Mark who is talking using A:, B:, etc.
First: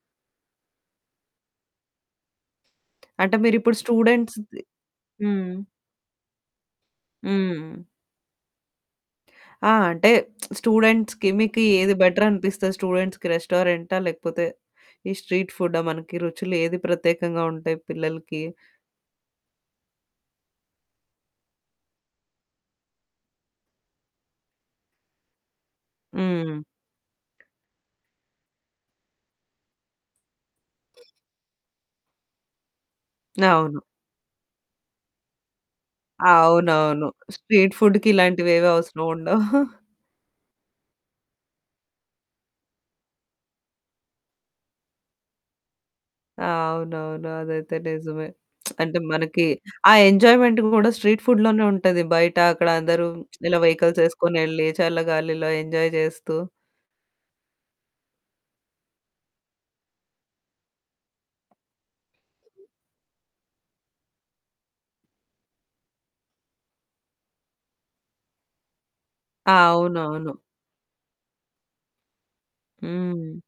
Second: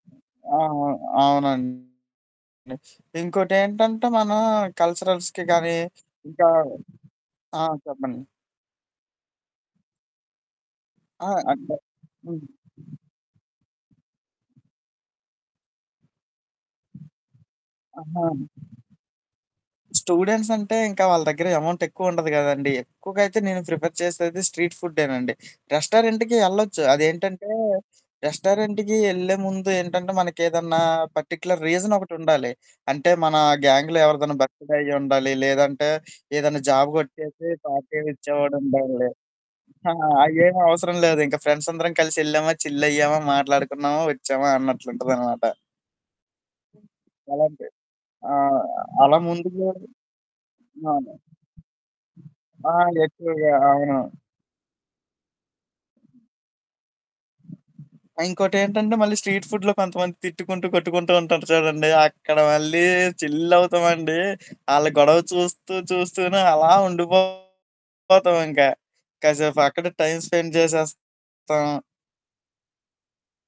A: ఆ! ఆ! అవునండి.
B: అంటే, మీరిప్పుడు
A: ఇంకోటేంటంటే, మనం
B: స్టూడెంట్స్‌‌ది
A: కల్చరల్స్‌కి
B: హ్మ్.
A: గానీ, ఇంకా ఆ!
B: హ్మ్.
A: చెప్పండి.
B: ఆ! అంటే,
A: ఆ!
B: స్టూడెంట్స్‌కి, మీకు
A: అంటే
B: ఏది
A: హ్మ్.
B: బెటరనిపిస్తది స్టూడెంట్స్‌కి రెస్టారెంటా, లేకపోతే ఈ స్ట్రీట్ ఫుడ్డా? మనకి రుచులు ఏది ప్రత్యేకంగా ఉంటాయి
A: ఆహా!
B: పిల్లలకి?
A: స్టూడెంట్సంటే ఇంక వాళ్ళ దగ్గర ఎమౌంటెక్కువ ఉండదు గదండీ! ఎక్కువుగా అయితే నేను ప్రిఫర్ చేసేది స్ట్రీట్ ఫుడ్డేనండి. రెస్టారెంటుకి
B: హ్మ్.
A: యెళ్లచ్చు, అదేంటంటే, రెస్టారెంటుకీ యెళ్ళే ముందు ఏంటంటే, మనకేదన్నా పర్టిక్యులర్ రీజనొకటుండాలి. అంటే మనా
B: అవును.
A: గ్యాంగ్‌లో ఎవరిదన్నా బర్త్‌‌డే అయ్యుండాలి, లేదంటే ఏదన్నా జాబు
B: అవునవును.
A: గొట్టేసీ
B: స్ట్రీట్
A: పార్టీ
B: ఫుడ్డుకిలాంటివేవీ
A: ఇచ్చేవాడుండాలి.
B: అవసరవుండవు.
A: ఆ! అయ్యేమవసరం లేదింక, ఫ్రెండ్సందరం కలిసెళ్ళామా, చిల్లయ్యామా, మాట్లాడుకున్నామా, ఒచ్చామా అన్నట్లుంటదనమాట.
B: ఆ! అవునవును.
A: అలాంటి
B: అదైతే నిజమే.
A: ఆ!
B: అంటే,
A: అలా
B: మనకి
A: ముందుగానే
B: ఆ ఎంజాయ్‌మెంట్ గూడా
A: అవును.
B: స్ట్రీట్ ఫుడ్‌లోనే ఉంటది. బయటా
A: ఆ!
B: అక్కడందరూ
A: ఎక్కువగా.
B: ఇలా
A: అవును.
B: వెహికల్సేసుకొనెళ్ళీ, చల్ల గాలిలో ఎంజాయ్ జేస్తూ.
A: ఆ! ఇంకోటేంటంటే, మళ్ళీ స్ట్రీట్ ఫుడ్‌లో కొంతమంది తిట్టుకుంటూ, కొట్టుకుంటూ ఉంటారు చూడండి అక్కడ మళ్ళీ చిల్లవుతామండీ. ఆళ్ళ గొడవ చూస్తూ చూస్తూనే అలా ఉండిపోతామింక. కసేపక్కడే టైమ్
B: అవునవును.
A: స్పెండ్ చేసేస్తాం.
B: హ్మ్.